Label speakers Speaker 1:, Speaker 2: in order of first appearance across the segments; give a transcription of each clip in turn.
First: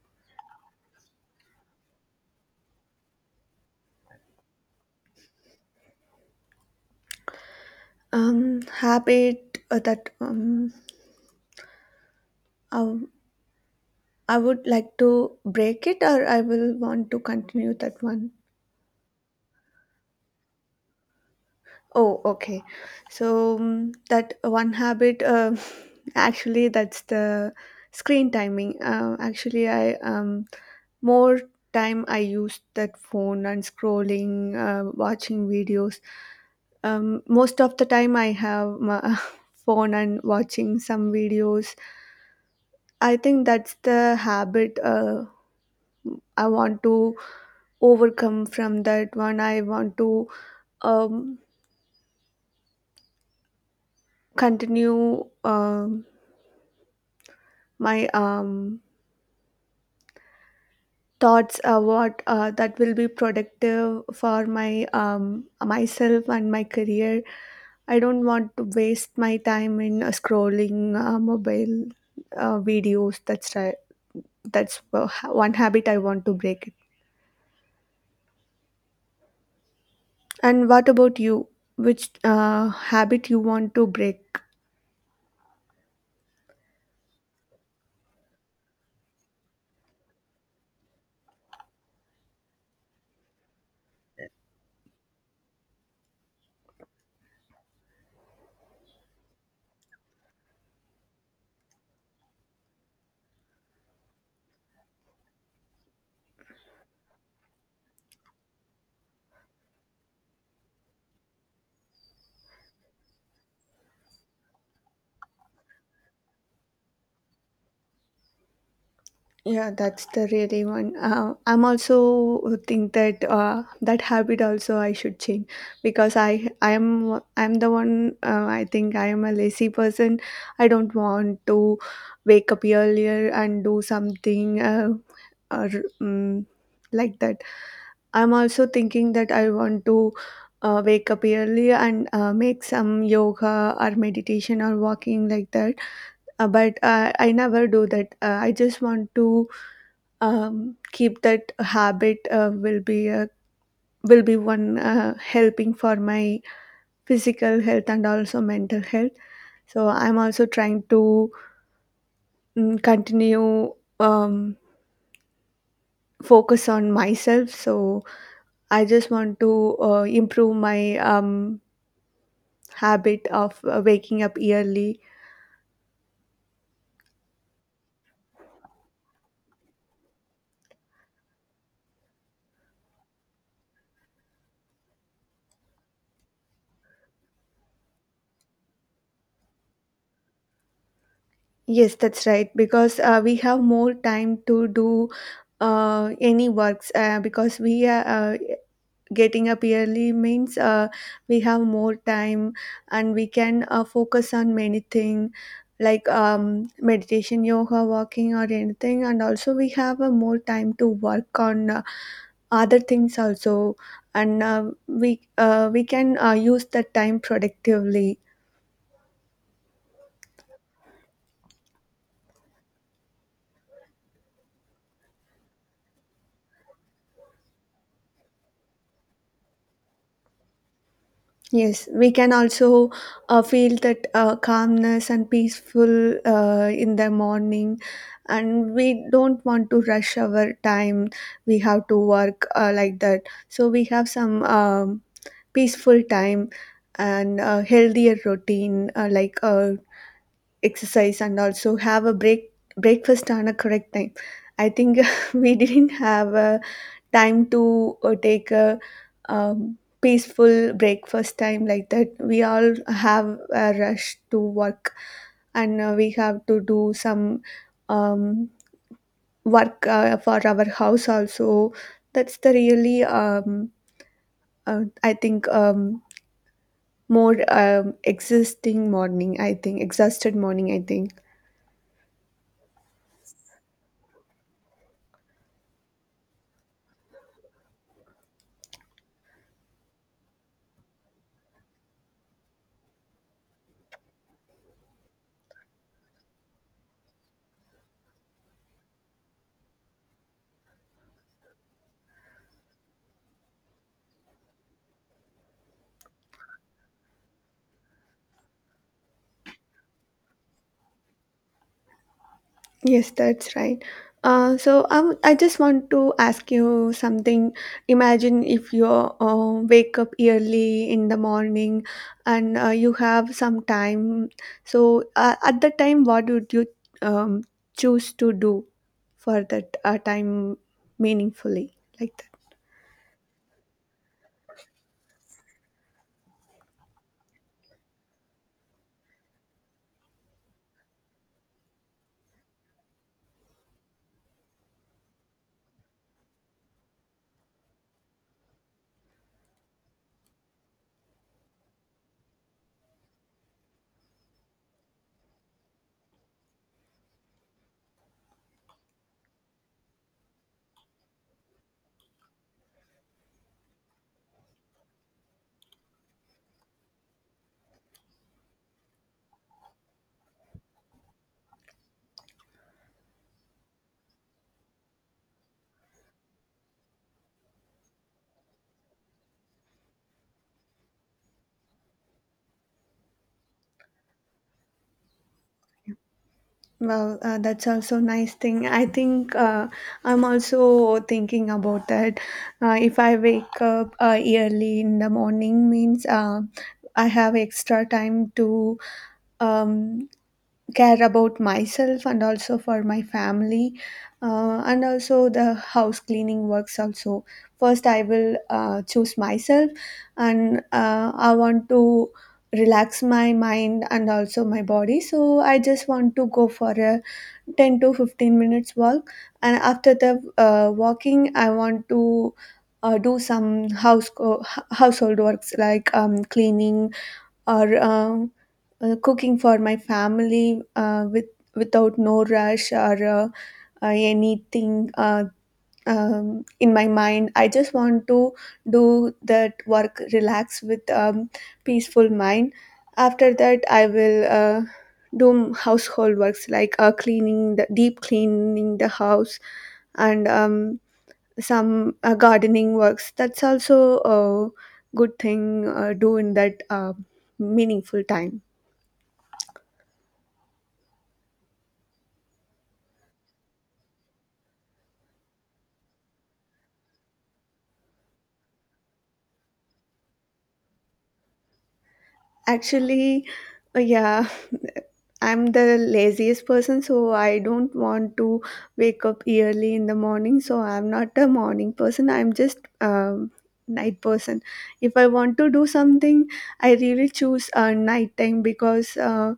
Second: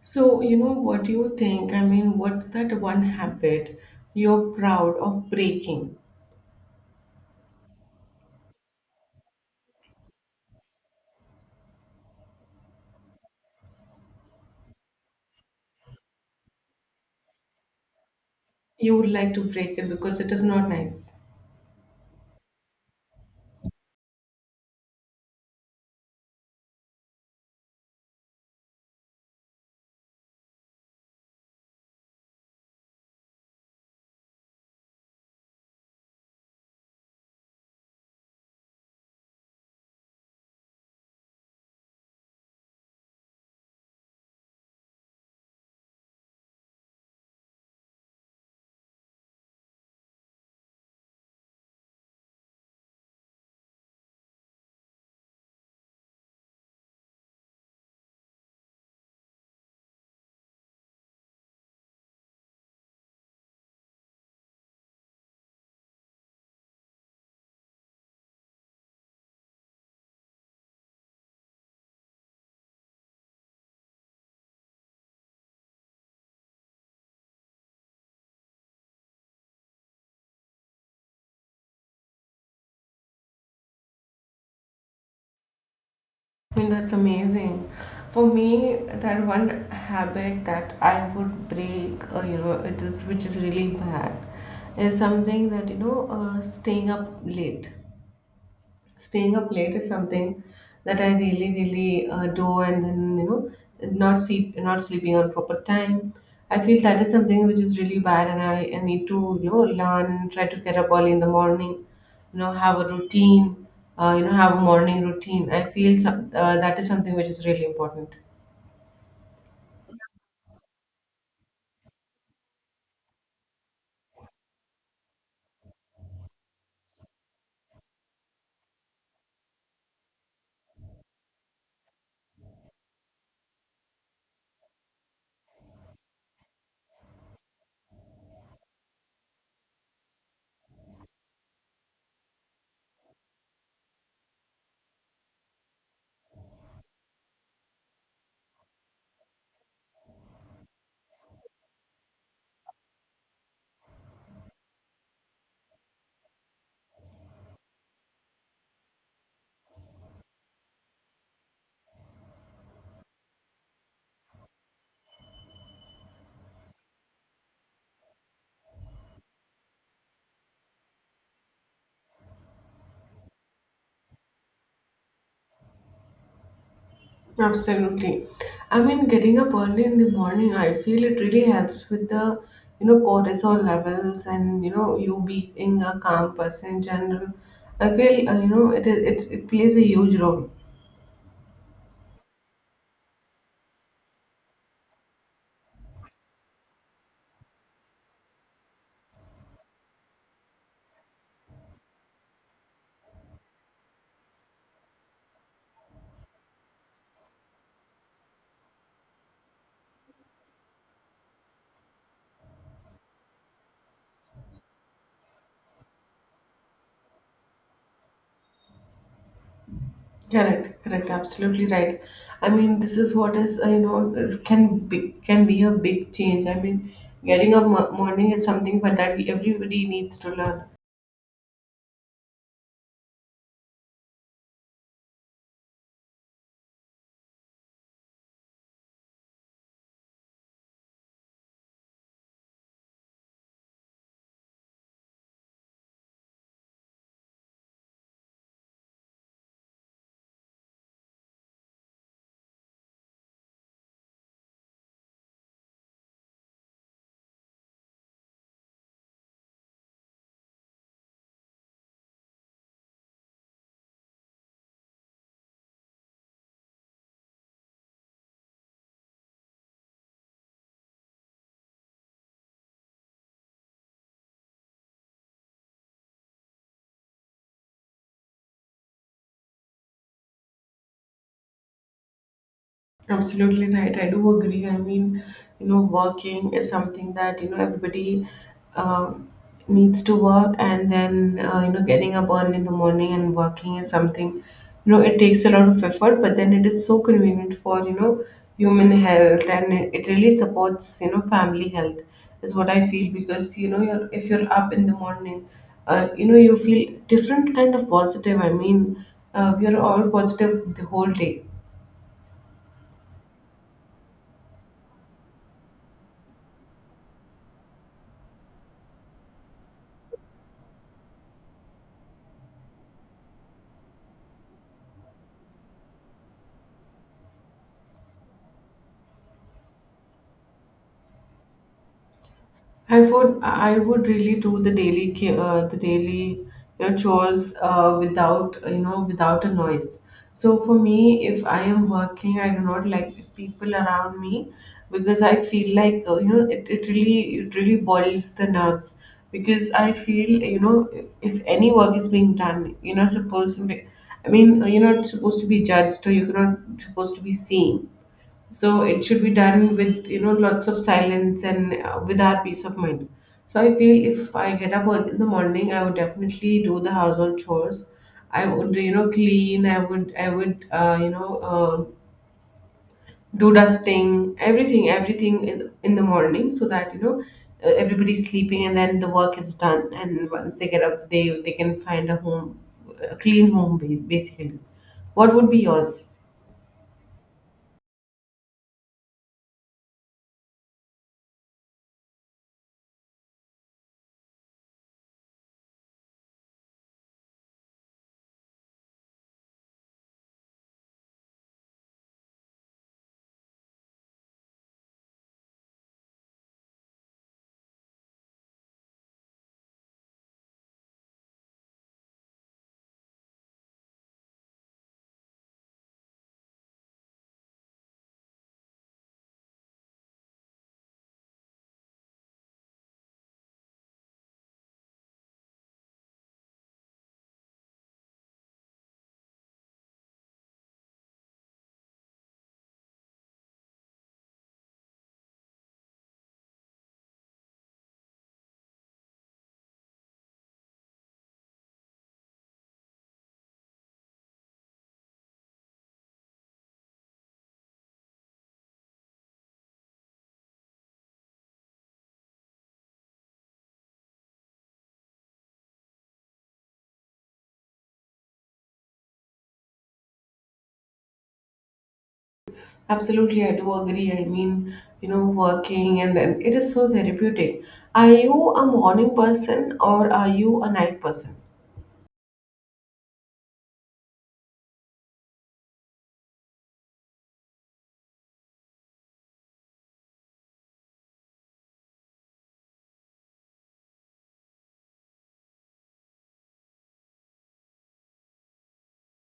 Speaker 1: So, you know, what do you think? What's that one habit you're proud of breaking?
Speaker 2: Habit that I, I would like to break it, or I will want to continue that one?
Speaker 1: You would like to break it because it is not nice.
Speaker 2: Oh, okay. So that one habit, actually that's the screen timing. Actually, I more time I use that phone and scrolling, watching videos. Most of the time I have my phone and watching some videos. I think that's the habit I want to overcome from. That one I want to um, continue. My thoughts, what, that will be productive for my, myself and my career. I don't want to waste my time in scrolling mobile videos. That's right. That's one habit I want to break. And what about you? Which habit you want to break?
Speaker 1: I mean, that's amazing. For me, that one habit that I would break, you know, it is which is really bad, is something that, you know, staying up late. Staying up late is something that I really, really do, and then you know, not sleeping on proper time. I feel that is something which is really bad, and I need to you know learn, try to get up early in the morning, you know, have a routine, you know, have a morning routine. I feel that is something which is really important.
Speaker 2: Yeah, that's the really one. I'm also think that that habit also I should change, because I'm the one. I think I am a lazy person. I don't want to wake up earlier and do something, or um, like that. I'm also thinking that I want to wake up early and make some yoga or meditation or walking, like that. But I never do that. I just want to keep that habit. Will be a, will be one helping for my physical health and also mental health. So I'm also trying to continue, um, focus on myself. So I just want to improve my habit of waking up early.
Speaker 1: Absolutely. I mean, getting up early in the morning, I feel it really helps with you know, cortisol levels and, you know, you being a calm person in general. I feel, you know, it plays a huge role.
Speaker 2: Yes, that's right, because we have more time to do any works, because we are, getting up early means we have more time, and we can focus on many things like, meditation, yoga, walking, or anything. And also we have a more time to work on, other things also. And we we can use that time productively.
Speaker 1: Correct, correct, absolutely right. I mean, this is what is, you know, it can can be a big change. I mean, getting up morning is something but that we, everybody needs to learn.
Speaker 2: Yes, we can also feel that calmness and peaceful in the morning, and we don't want to rush our time. We have to work like that, so we have some peaceful time and a healthier routine, like exercise, and also have a break, breakfast on a correct time. I think we didn't have a time to take a peaceful breakfast time. Like that, we all have a rush to work, and we have to do some um, work for our house also. That's the really, I think, more, existing morning, I think, exhausted morning, I think.
Speaker 1: Absolutely right. I do agree. I mean, you know, working is something that, you know, everybody uh, needs to work. And then, you know, getting up early in the morning and working is something, you know, it takes a lot of effort, but then it is so convenient for, you know, human health and it really supports, you know, family health is what I feel because, if you're up in the morning, you know, you feel different kind of positive. I mean, we are all positive the whole day.
Speaker 2: Yes, that's right. So I just want to ask you something. Imagine if you wake up early in the morning, and you have some time. So at the time, what would you um, choose to do for that time meaningfully? Like…
Speaker 1: I would really do the the daily you know, chores without you know without a noise. So for me, if I am working, I do not like people around me because I feel like you know it really boils the nerves because I feel you know if any work is being done, you're not supposed to be. I mean, you're not supposed to be judged, or you're not supposed to be seen, so it should be done with you know lots of silence and with our peace of mind. So I feel if I get up early in the morning I would definitely do the household chores. I would you know clean, I would you know, do dusting, everything, in the morning so that you know everybody's sleeping and then the work is done, and once they get up they can find a home, a clean home, basically. What would be yours?
Speaker 2: Well, that's also nice thing. I think, I'm also thinking about that. If I wake up early in the morning, means I have extra time to um, care about myself and also for my family, and also the house cleaning works. Also, first I will choose myself, and I want to relax my mind and also my body. So I just want to go for a 10 to 15 minutes walk, and after the walking, I want to do some household works like, cleaning, or cooking for my family, with without no rush or, anything in my mind. I just want to do that work, relax with peaceful mind. After that, I will do household works like, cleaning, the deep cleaning the house, and some gardening works. That's also a good thing do in that meaningful time.
Speaker 1: Absolutely, I do agree. I mean, you know, working and then it is so therapeutic. Are you a morning person or are you a night person?
Speaker 2: Actually, yeah, I'm the laziest person, so I don't want to wake up early in the morning. So I'm not a morning person. I'm just, night person. If I want to do something, I really choose night time, because uh,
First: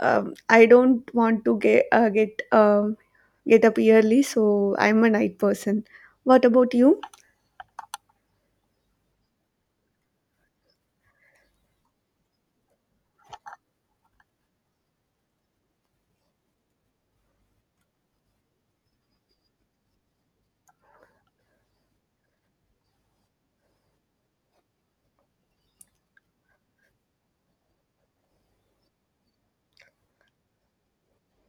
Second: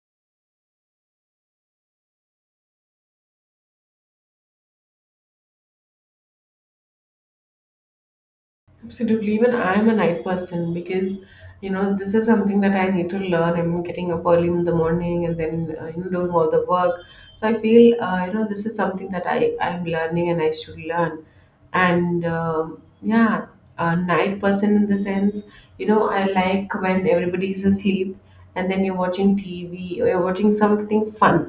Speaker 2: um, I don't want to get up early. So I'm a night person. What about you?
Speaker 1: Absolutely. Even I am a night person because, you know, this is something that I need to learn. I'm getting up early in the morning and then, you know, doing all the work. So I feel, you know, this is something that I'm learning and I should learn. And yeah, a night person in the sense, you know, I like when everybody is asleep and then you're watching TV or you're watching something fun,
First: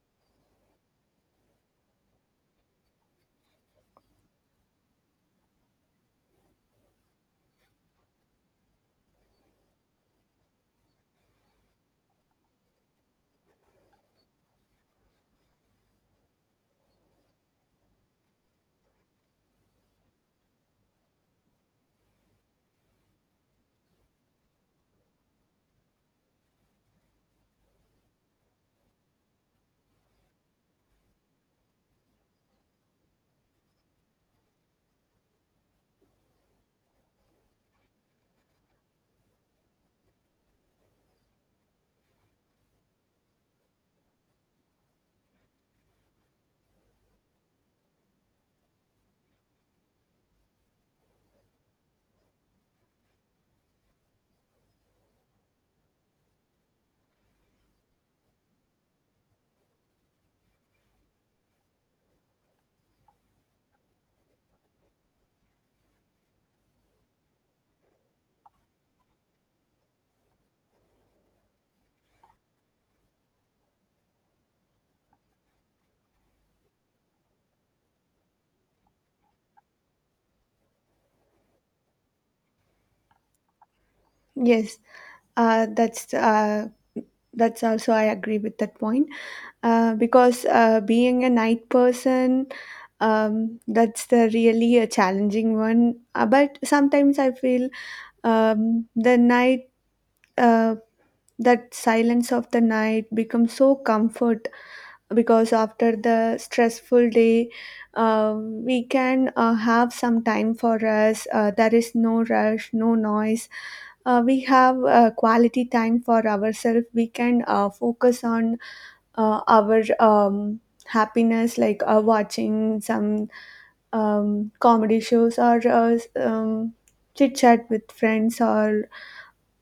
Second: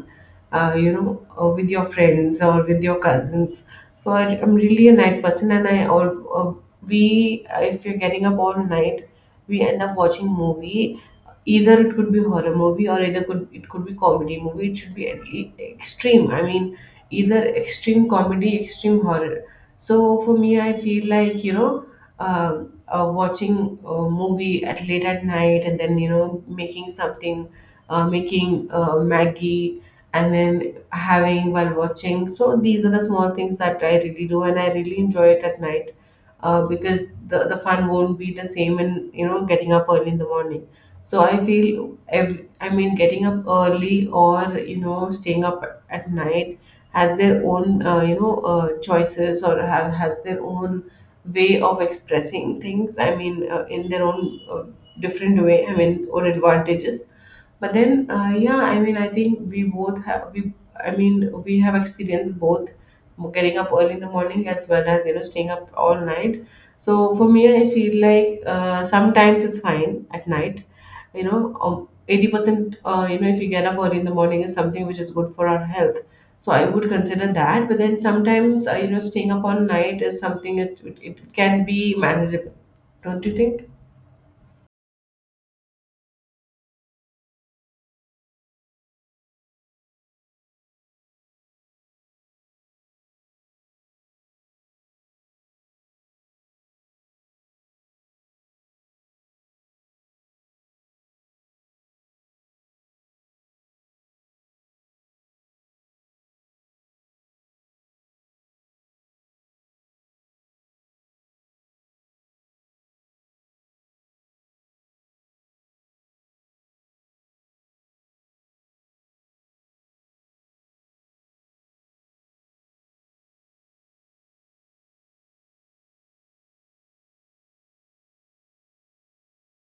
Speaker 1: you know, with your friends or with your cousins. So am really a night person, and I all uh, we if you're getting up all night, we end up watching movie. Either it could be horror movie or either could it could be comedy movie. It should be extreme. I mean, either extreme comedy, extreme horror. So for me, I feel like you know. Watching a movie at late at night and then you know making something, making maggie and then having while watching. So these are the small things that I really do, and I really enjoy it at night, because the fun won't be the same in you know getting up early in the morning. So I feel ev I mean getting up early or you know staying up at night has their own you know choices or have has their own way of expressing things. I mean in their own different way. I mean or advantages, but then yeah I mean I think we both have we I mean we have experienced both getting up early in the morning as well as you know staying up all night. So for me I feel like sometimes it's fine at night, you know, 80% you know if you get up early in the morning is something which is good for our health, so I would consider that, but then sometimes you know staying up all night is something it can be manageable. Don't you think?
Speaker 2: Yes, uh, that's uh, that's also I agree with that point. Because being a night person, that's the really a challenging one. But sometimes I feel the night, uh, that silence of the night becomes so comfort, because after the stressful day, we can have some time for us. There is no rush, no noise. We have quality time for ourselves. We can focus on our happiness, like, watching some comedy shows, or chit chat with friends, or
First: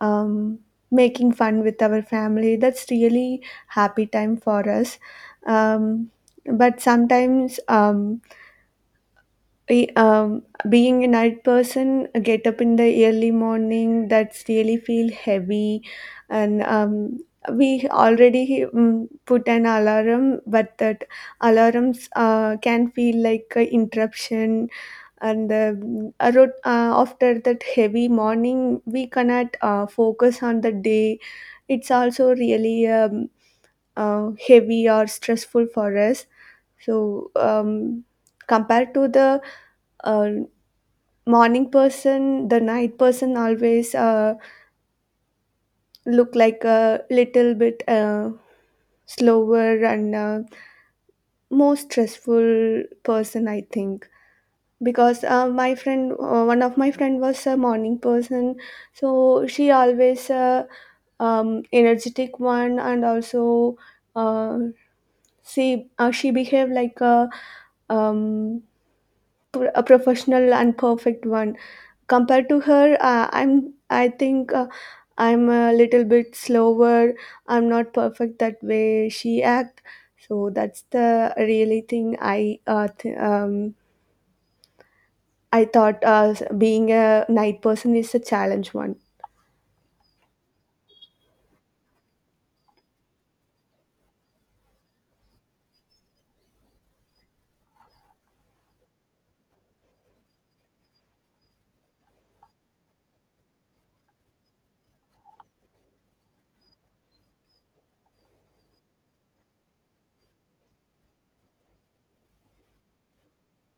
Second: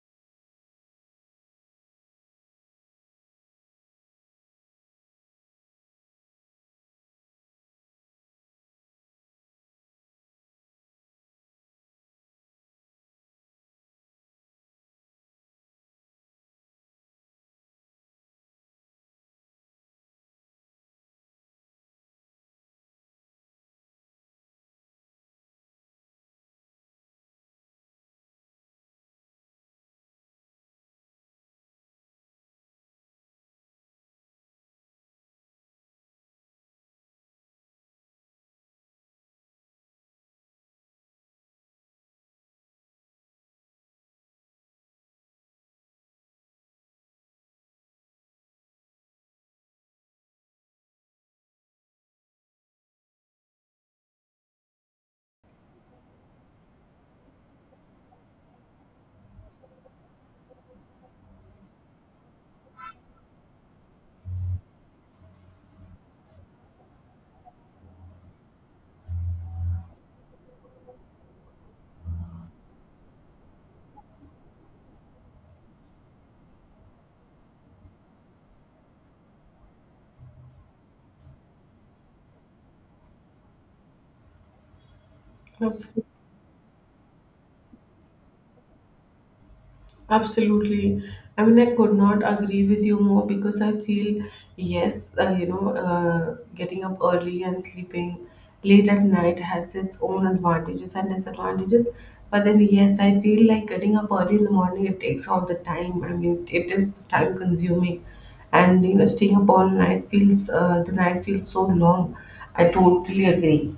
Speaker 2: um, making fun with our family. That's really happy time for us. um, but sometimes, I- um, being a night person, I get up in the early morning, that's really feel heavy. And we already put an alarm, but that alarms can feel like a interruption. And after that heavy morning, we cannot focus on the day. It's also really, heavy or stressful for us. So compared to the uh, morning person, the night person always look like a little bit slower and more stressful person, I think. Because my friend one of my friend was a morning person, so she always, energetic one, and also uh, she behaved like a, um, a professional and perfect one. Compared to her, I'm, I think I'm a little bit slower. I'm not perfect that way she act. So that's the really thing I, I
Speaker 1: Yes.
Speaker 2: thought being a night person is a challenge one.
Speaker 1: Absolutely. I mean, I could not agree with you more because I feel, yes, you know, getting up early and sleeping late at night has its own advantages and disadvantages. But then, yes, I feel like getting up early in the morning, it takes all the time. I mean, it is time consuming. And, you know, staying up all night feels, the night feels so long. I totally agree.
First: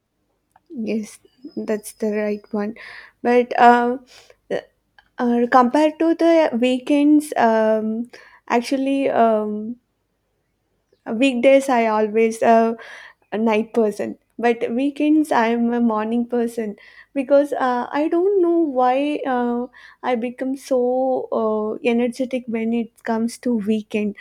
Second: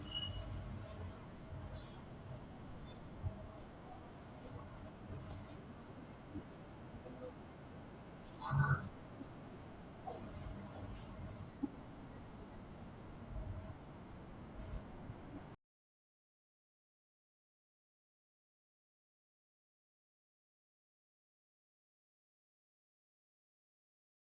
Speaker 2: Yes, that's the right one. But, uh, compared to the weekends, actually, weekdays I always, a night person, but weekends I'm a morning person, because I don't know why, I become so energetic when it comes to weekend.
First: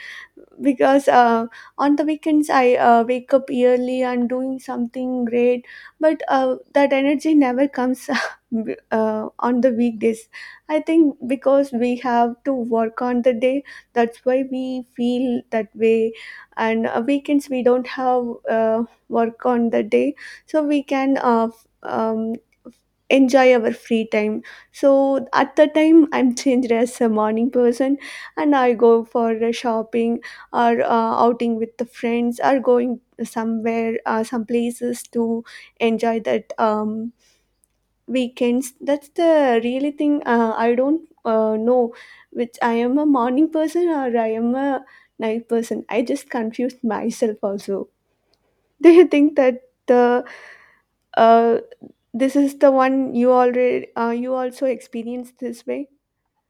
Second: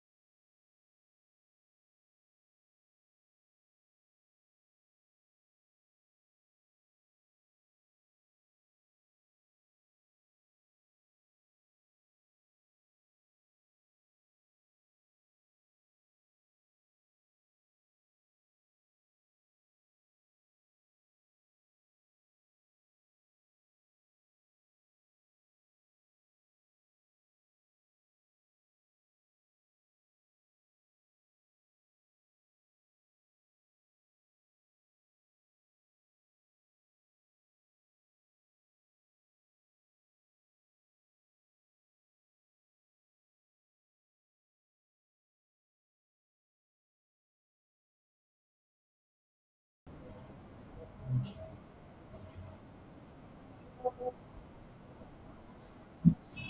Speaker 2: Because on the weekends I wake up early and doing something great. But that energy never comes on the weekdays. I think because we have to work on the day, that's why we feel that way. And weekends we don't have uh, work on the day, so we can, enjoy our free time. So at the time I'm changed as a morning person, and I go for a shopping, or outing with the friends, or going somewhere some places to enjoy that weekends. That's the really thing I don't know which I am a morning person or I am a night person. I just confused myself also. Do you think that the uh, this is the one you already you also experienced this way?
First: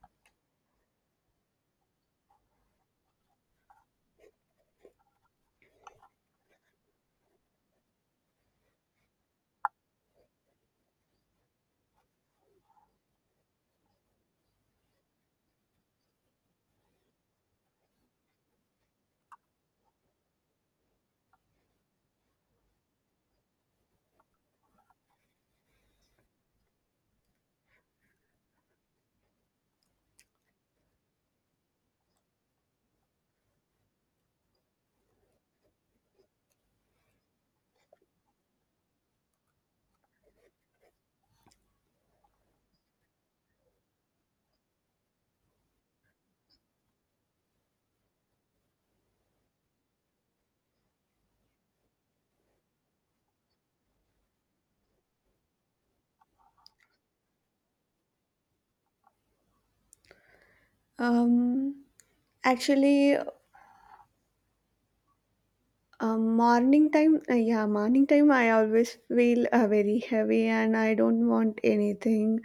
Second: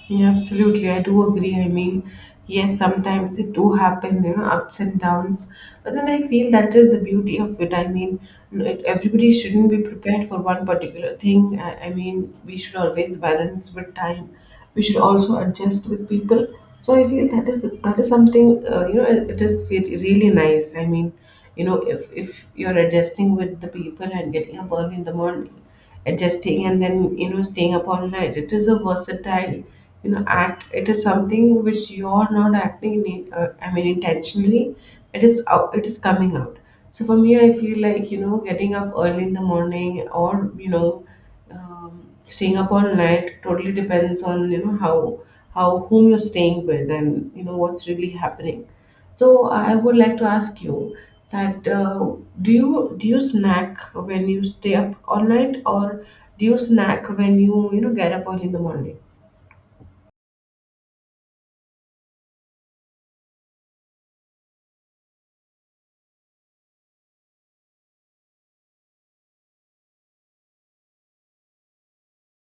Speaker 1: Yeah, absolutely. I do agree. I mean, yes, sometimes it do happen, you know, ups and downs. But then I feel that is the beauty of it. I mean, everybody shouldn't be prepared for one particular thing. I mean, we should always balance with time. We should also adjust with people. So I feel that is something you know. It is really nice. I mean, you know, if you're adjusting with the people and getting up early in the morning, adjusting and then you know staying up all night, it is a versatile you know act. It is something which you're not acting in, I mean intentionally. It is out, it is coming out. So for me I feel like you know getting up early in the morning or you know staying up all night totally depends on you know how whom you're staying with and you know what's really happening. So I would like to ask you that do you snack when you stay up all night, or do you snack when you know get up early in the morning?
Speaker 2: um Actually, morning time yeah, morning time I always feel very heavy, and I don't want anything.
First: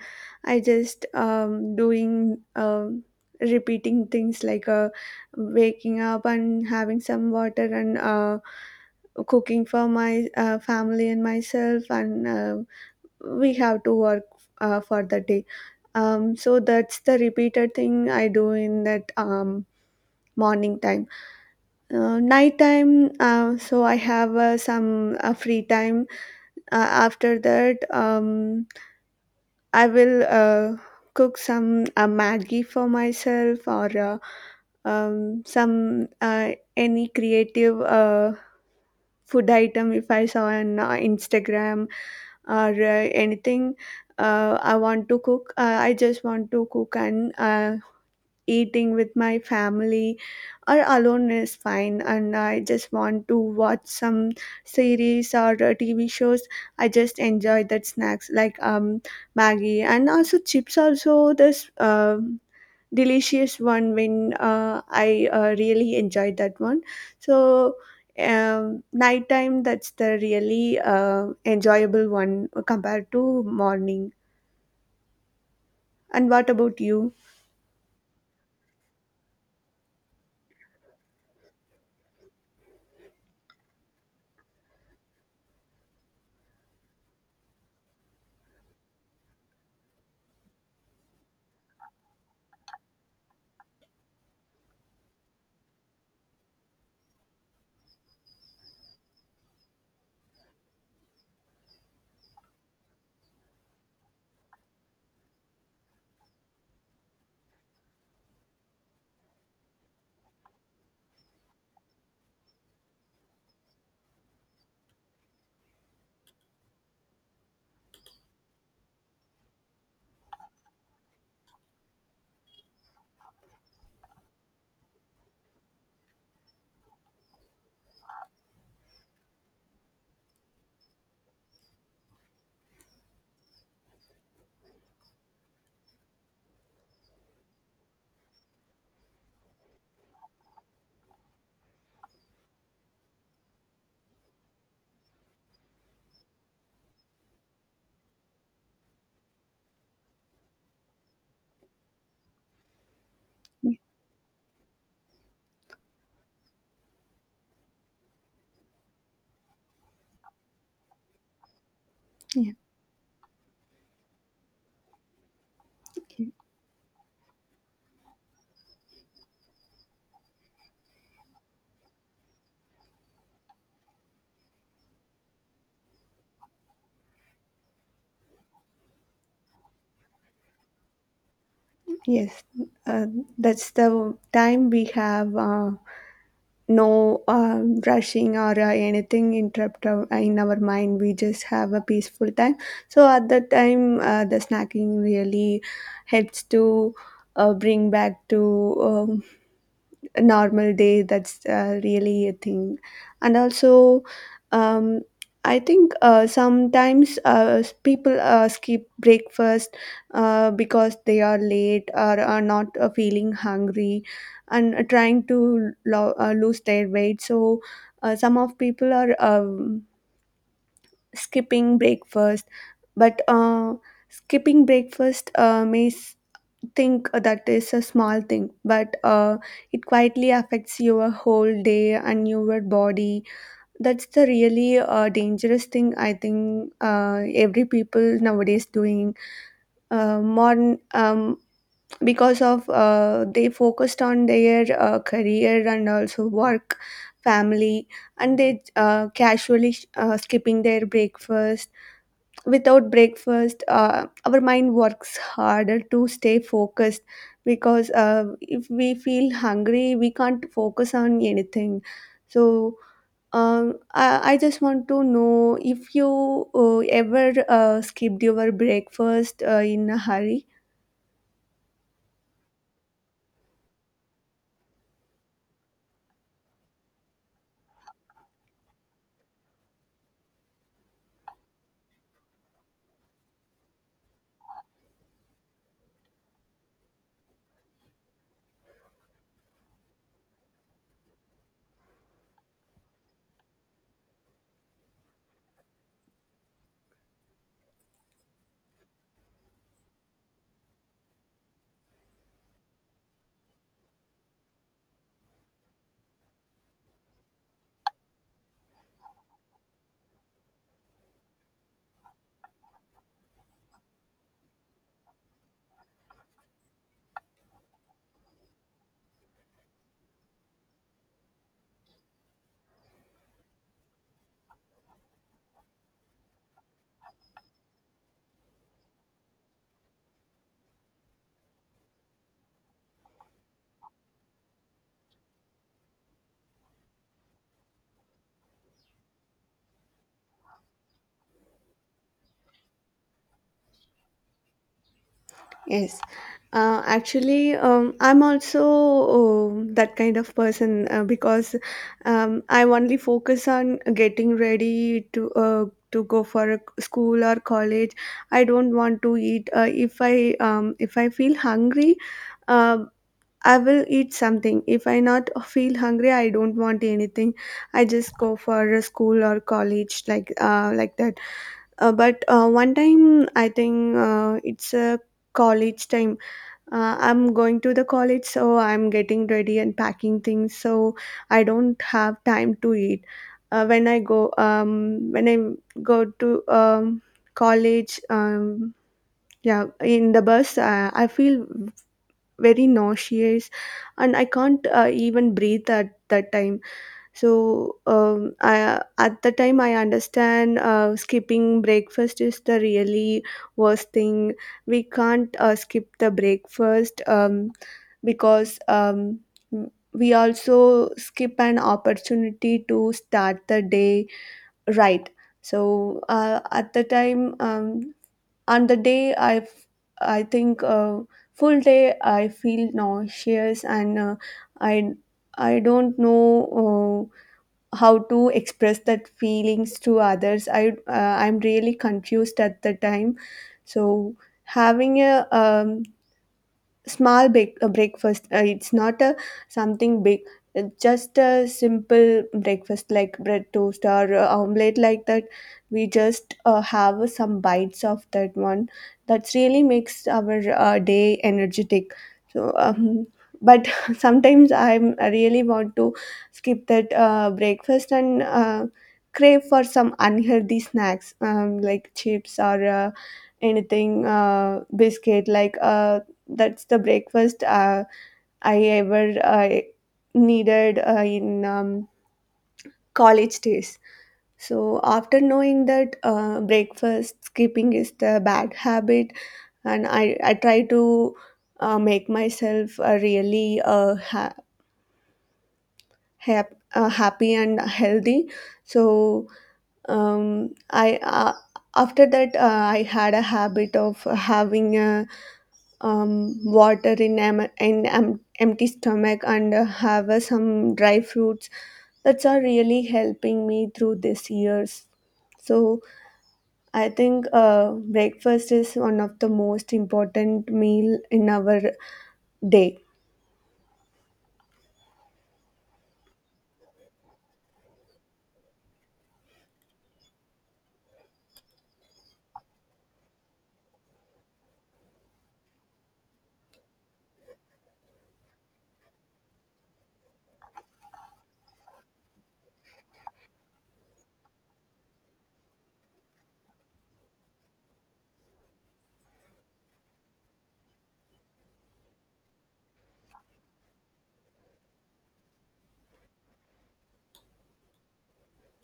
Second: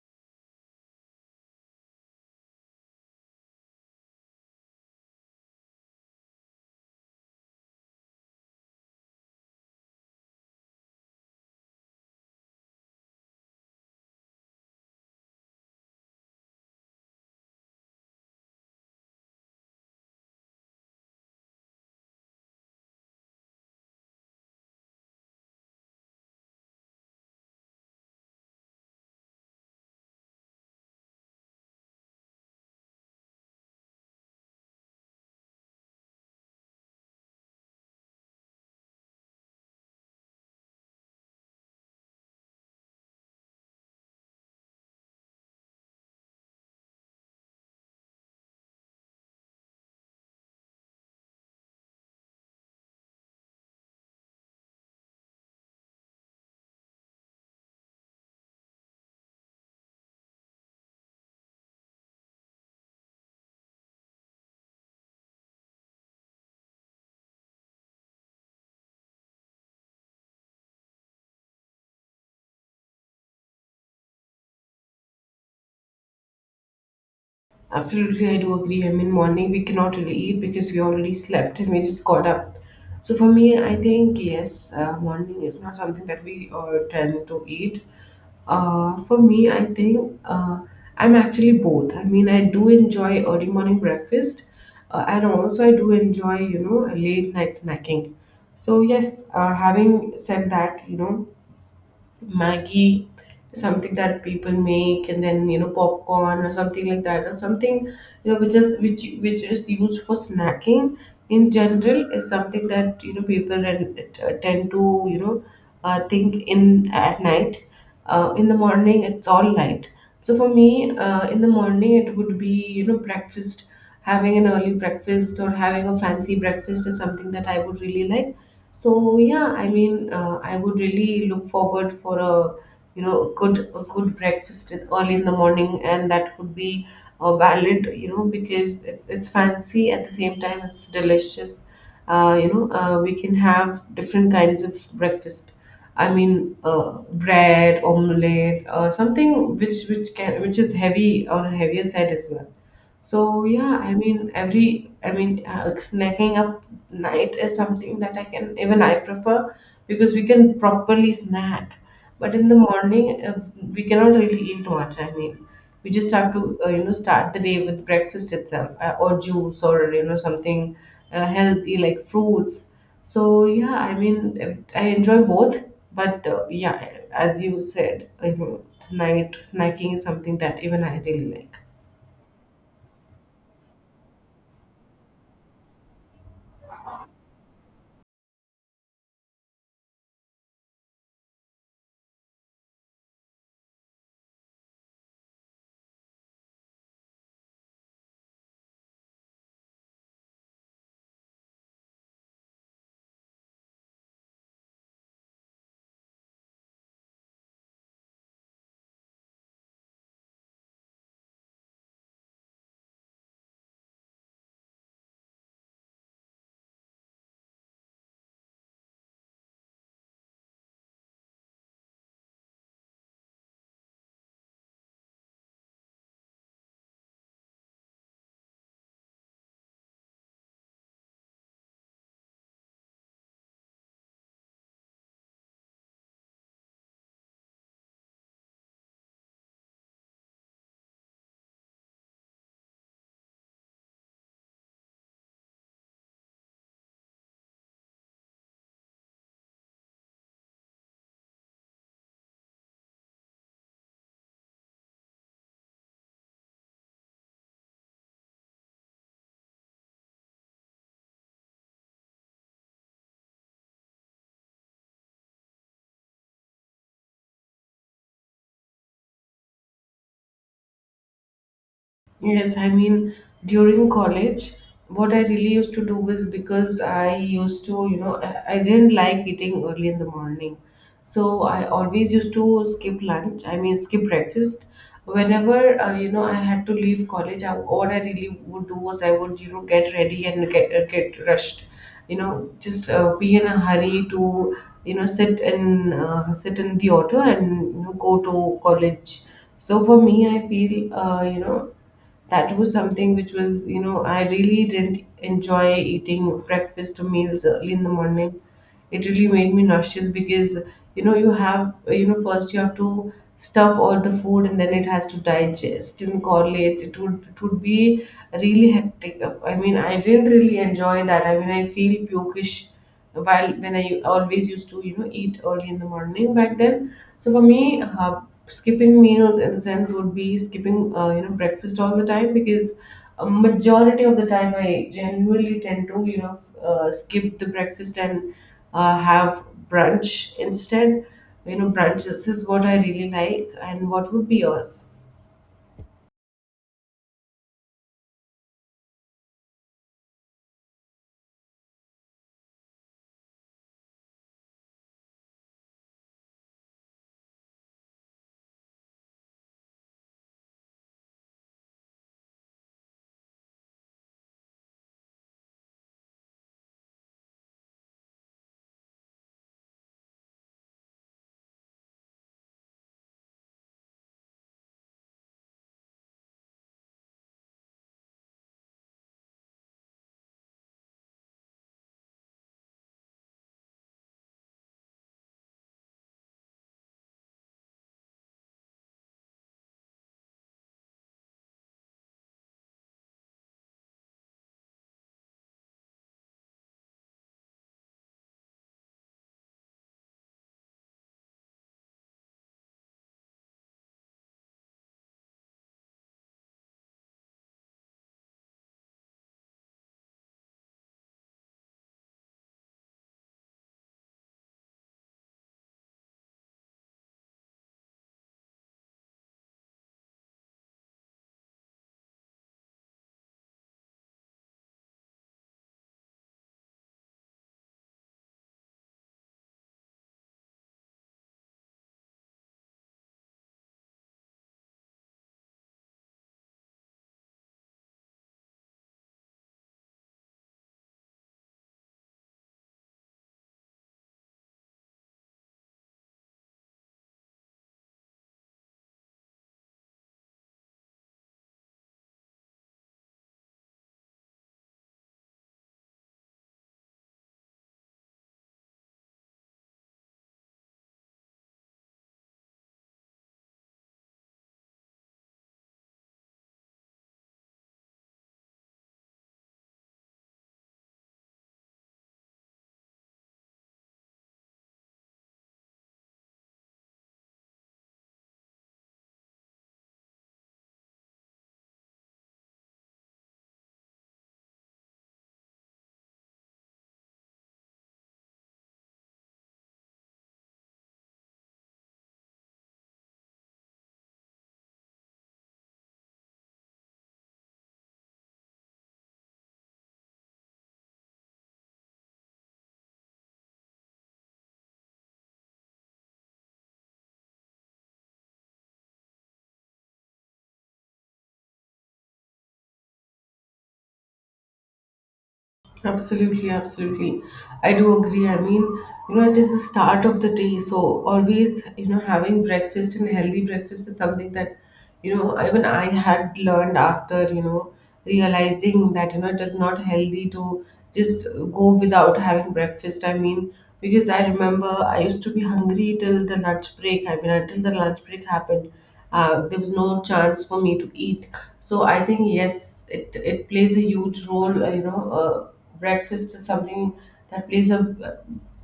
Speaker 2: I just doing repeating things, like, waking up and having some water, and cooking for my family and myself, and we have to work for the day. So that's the repeated thing I do in that morning time. Night time, so I have some free time. After that, I will cook some maggi for myself, or some any creative food item if I saw on Instagram, or anything I want to cook. I just want to cook and eating with my family, or alone is fine. And I just want to watch some series or TV shows. I just enjoy that snacks, like, Maggie, and also chips. Also, this. Delicious one, when I really enjoyed that one. So nighttime, that's the really enjoyable one compared to morning. And what about you?
Speaker 1: Absolutely, I do agree. I mean, morning we cannot really eat because we already slept and we just got up. So for me, I think yes, morning is not something that we tend to eat. For me, I think I'm actually both. I mean, I do enjoy early morning breakfast, and also I do enjoy you know late night snacking. So yes, having said that, you know Maggie, something that people make, and then you know popcorn or something like that, or something you know which is which is used for snacking in general is something that you know people and tend to you know think in at night. In the morning, it's all light. So for me, in the morning it would be you know breakfast. Having an early breakfast or having a fancy breakfast is something that I would really like. So yeah, I mean, I would really look forward for a you know good a good breakfast early in the morning, and that could be valid, you know, because it's fancy at the same time it's delicious. You know, we can have different kinds of breakfast. I mean, bread, omelette, something which can which is heavy on a heavier side as well. So yeah, I mean every I mean snacking up night is something that I can even I prefer, because we can properly snack. But in
Speaker 2: Yeah.
Speaker 1: the morning we cannot really eat much. I mean we just have to you know start the day with breakfast itself, or juice or you know something healthy like fruits. So yeah, I mean I enjoy both. But yeah, as you said, you know, night snacking is something that even I really like.
Speaker 2: Yes, uh, that's the time we have no rushing or anything interrupt our, in our mind. We just have a peaceful time, so at that time the snacking really helps to bring back to a normal day. That's really a thing. And also, um, I think sometimes people skip breakfast, because they are late, or are not feeling hungry, and trying to lose their weight. So some of people are skipping breakfast. But skipping breakfast may think that is a small thing, but it quietly affects your whole day and your body. That's the really dangerous thing I think every people nowadays doing modern because of they focused on their career and also work, family, and they casually skipping their breakfast. Without breakfast our mind works harder to stay focused, because if we feel hungry we can't focus on anything. So I just want to know if you ever skipped your breakfast in a hurry.
Speaker 1: Yes, I mean, during college, what I really used to do is because I used to, you know, I didn't like eating early in the morning. So I always used to skip lunch, I mean, skip breakfast. Whenever, I had to leave college, what I really would do was I would, get ready and get rushed, just be in a hurry to, sit in the auto and, go to college. So for me, I feel, that was something which was I really didn't enjoy eating breakfast or meals early in the morning. It really made me nauseous, because you have, first you have to stuff all the food, and then it has to digest and correlate, it would be really hectic. I mean, I didn't really enjoy that. I mean, I feel pukish while when I always used to eat early in the morning back then. So for me, skipping meals in the sense would be skipping breakfast all the time, because a majority of the time I genuinely tend to skip the breakfast and have brunch instead. Brunches is what I really like. And what would be yours?
Speaker 2: Actually, I'm also oh, that kind of person because I only focus on getting ready to to go for a school or college. I don't want to eat. If I if I feel hungry, um I will eat something. If I not feel hungry, I don't want anything. I just go for a school or college like that. But one time, I think it's a college time. I'm going to the college, so I'm getting ready and packing things, so I don't have time to eat. When I go to college. Yeah, in the bus, I feel very nauseous and I can't even breathe at that time. So at the time, I understand skipping breakfast is the really worst thing. We can't skip the breakfast, because we also skip an opportunity to start the day right. So at the time, on the day, I think full day I feel nauseous and I I don't know how to express that feelings to others. I'm really confused at the time. So having a small breakfast, it's not a something big. It's just a simple breakfast like bread toast or omelette, like that we just have some bites of that one. That really makes our day energetic. So but sometimes I really want to skip that breakfast and crave for some unhealthy snacks, like chips or anything, biscuit, like that's the breakfast I ever needed in college days. So after knowing that breakfast skipping is the bad habit, and I try to make myself really happy and healthy. So I after that I had a habit of having a water in, empty stomach, and have some dry fruits. That's are really helping me through these years. So I think breakfast is one of the most important meal in our day.
Speaker 1: Absolutely, absolutely. I do agree. I mean, it is the start of the day, so always, having breakfast, and healthy breakfast, is something that, even I had learned after, realizing that, it is not healthy to just go without having breakfast. I mean, because I remember I used to be hungry till the lunch break. I mean, until the lunch break happened, there was no chance for me to eat. So I think, yes, it plays a huge role. Breakfast is something that plays a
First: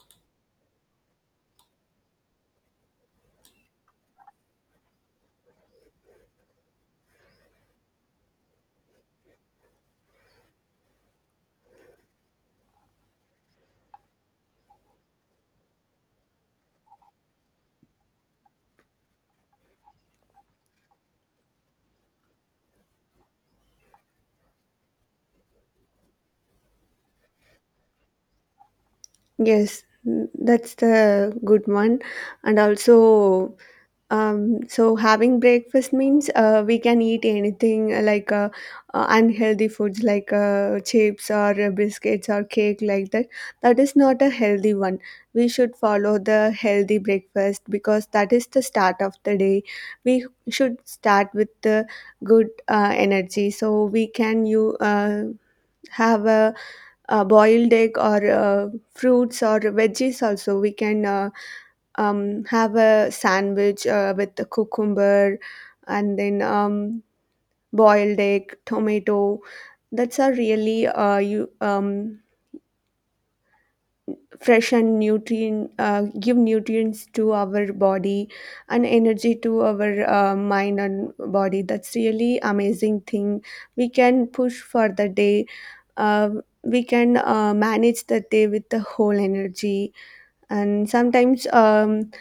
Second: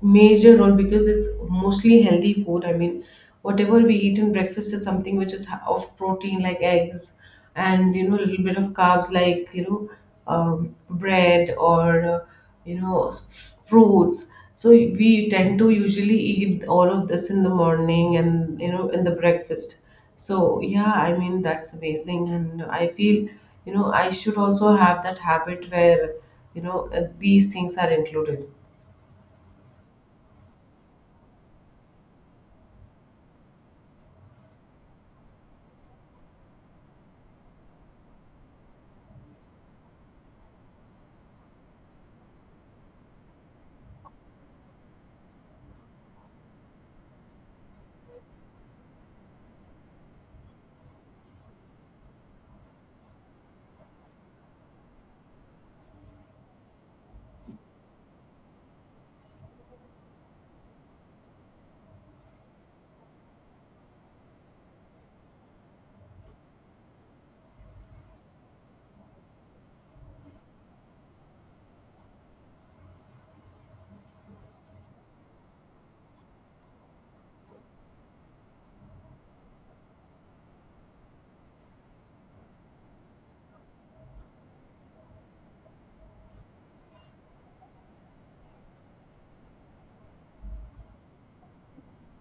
Speaker 1: major role, because it's mostly healthy food. I mean, whatever we eat in breakfast is something which is of protein, like eggs, and a little bit of carbs, like, bread, or fruits. So we tend to usually eat all of this in the morning, and in the breakfast. So yeah, I mean, that's amazing, and I feel I should also have that habit where these things are included.
Speaker 2: Yes, mm, that's the good one. And also, so having breakfast means we can eat anything like unhealthy foods like chips or biscuits or cake, like that. That is not a healthy one. We should follow the healthy breakfast because that is the start of the day. We should start with the good energy, so we can you have a boiled egg or fruits or veggies. Also we can have a sandwich with the cucumber, and then boiled egg, tomato. That's a really you fresh and nutrient, give nutrients to our body and energy to our mind and body. That's really amazing thing. We can push for the day. uh, we can manage the day with the whole energy. And sometimes um,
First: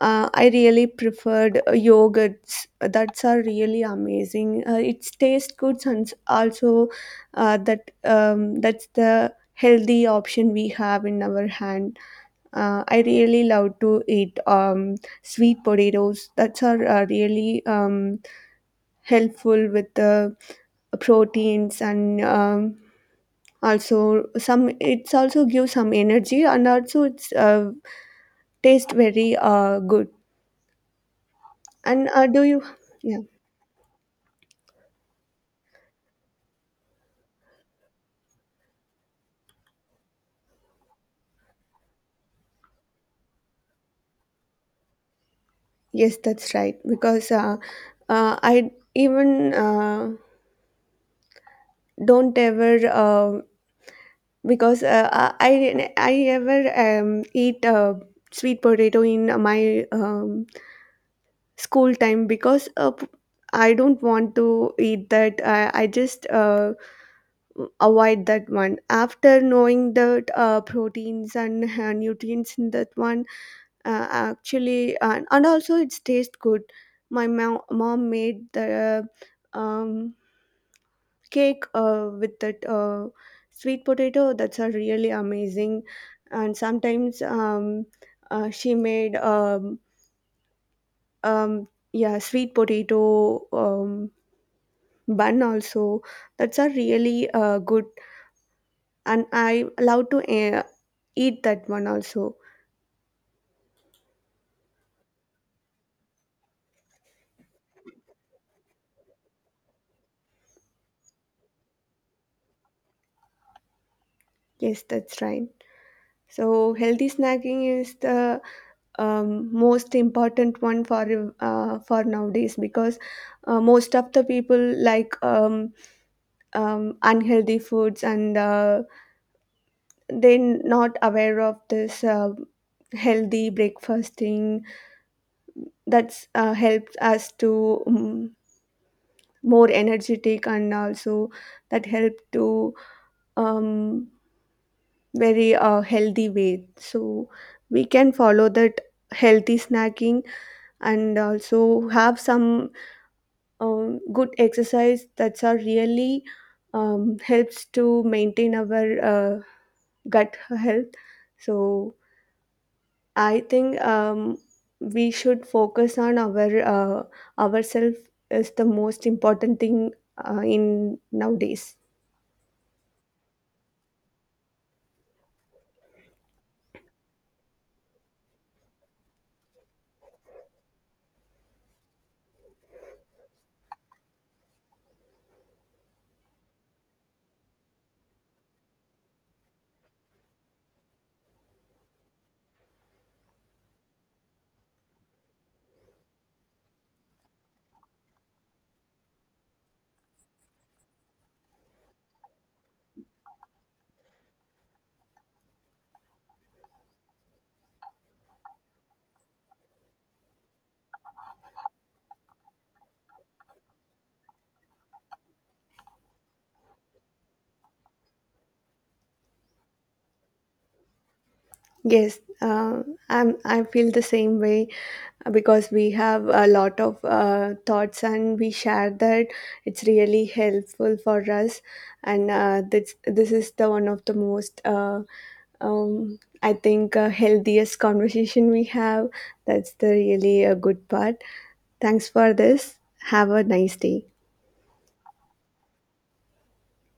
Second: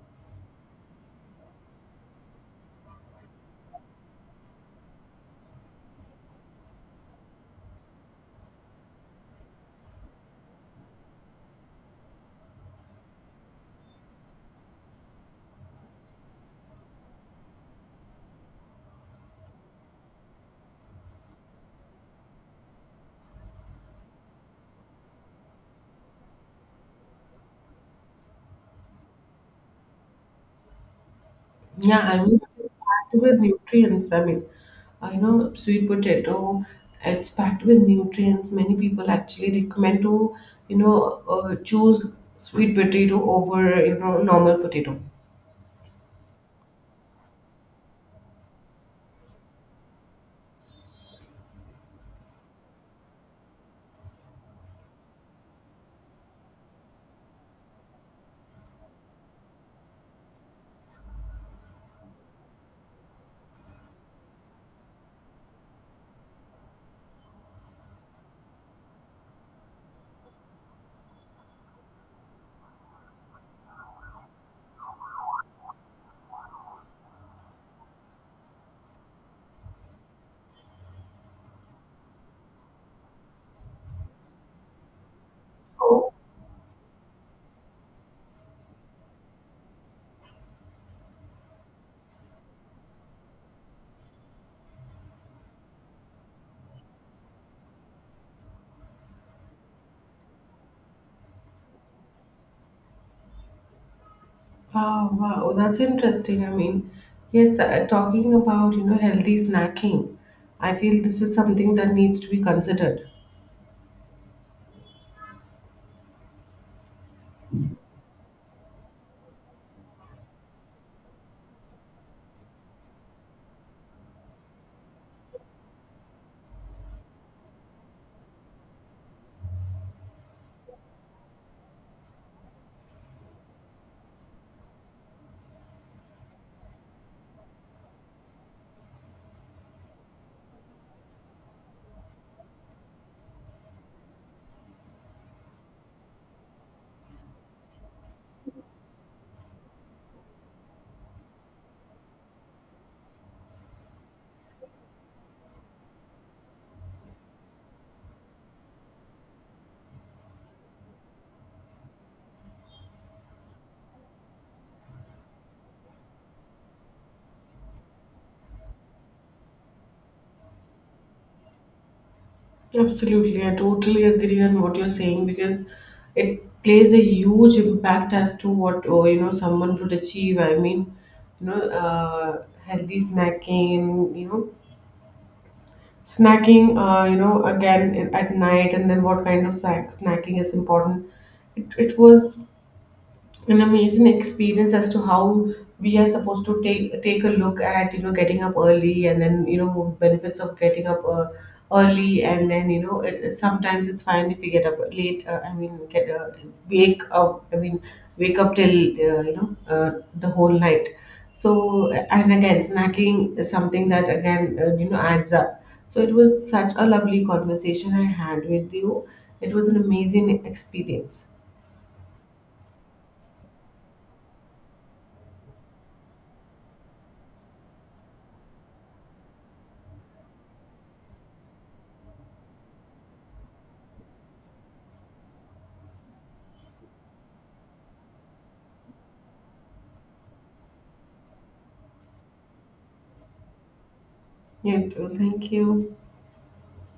Speaker 2: uh, I really preferred yogurts. That's are really amazing. It tastes good, and also that's the healthy option we have in our hand. I really love to eat sweet potatoes. That's are really helpful with the proteins. And also some, it's also gives some energy, and also it's taste very good.
Speaker 1: Yeah,
Speaker 2: And
Speaker 1: I mean,
Speaker 2: do you?
Speaker 1: it's packed
Speaker 2: Yeah,
Speaker 1: with nutrients. I mean, sweet potato, it's packed with nutrients. Many people actually recommend to choose sweet potato over normal potato.
Speaker 2: yes, that's right. Because I even don't ever, because I ever eat sweet potato in my school time, because I don't want to eat that. I just avoid that one after knowing that proteins and nutrients in that one. Actually, and also it's taste good. My mom made the um, cake with that sweet potato. That's a really amazing. And sometimes she made um, yeah sweet potato bun also. That's a really good, and I love to eat that one also.
Speaker 1: Wow, wow, that's interesting. I mean, yes, talking about, healthy snacking, I feel this is something that needs to be considered.
Speaker 2: Yes, that's right. So healthy snacking is the most important one for nowadays, because most of the people like unhealthy foods, and they're not aware of this healthy breakfasting. That's helped us to more energetic, and also that help to um, very healthy way. So we can follow that healthy snacking, and also have some good exercise. That's are really helps to maintain our uh, gut health. So I think we should focus on our uh, ourself, is the most important thing in nowadays.
Speaker 1: Absolutely, I totally agree on what you're saying, because it plays a huge impact as to what or someone would achieve. I mean, healthy snacking, again at night, and then what kind of snacking is important. It was an amazing experience as to how we are supposed to take a look at getting up early, and then benefits of getting up early. And then sometimes it's fine if you get up late, I mean get wake up, I mean wake up till uh, you know uh, the whole night. So, and again, snacking is something that again adds up. So it was such a lovely conversation I had with you. It was an amazing experience.
Speaker 2: Yes, I feel the same way, because we have a lot of thoughts and we share that. It's really helpful for us. And this is the one of the most I think healthiest conversation we have. That's the really a good part. Thanks for this. Have a nice day.
Speaker 1: Yeah. Thank you.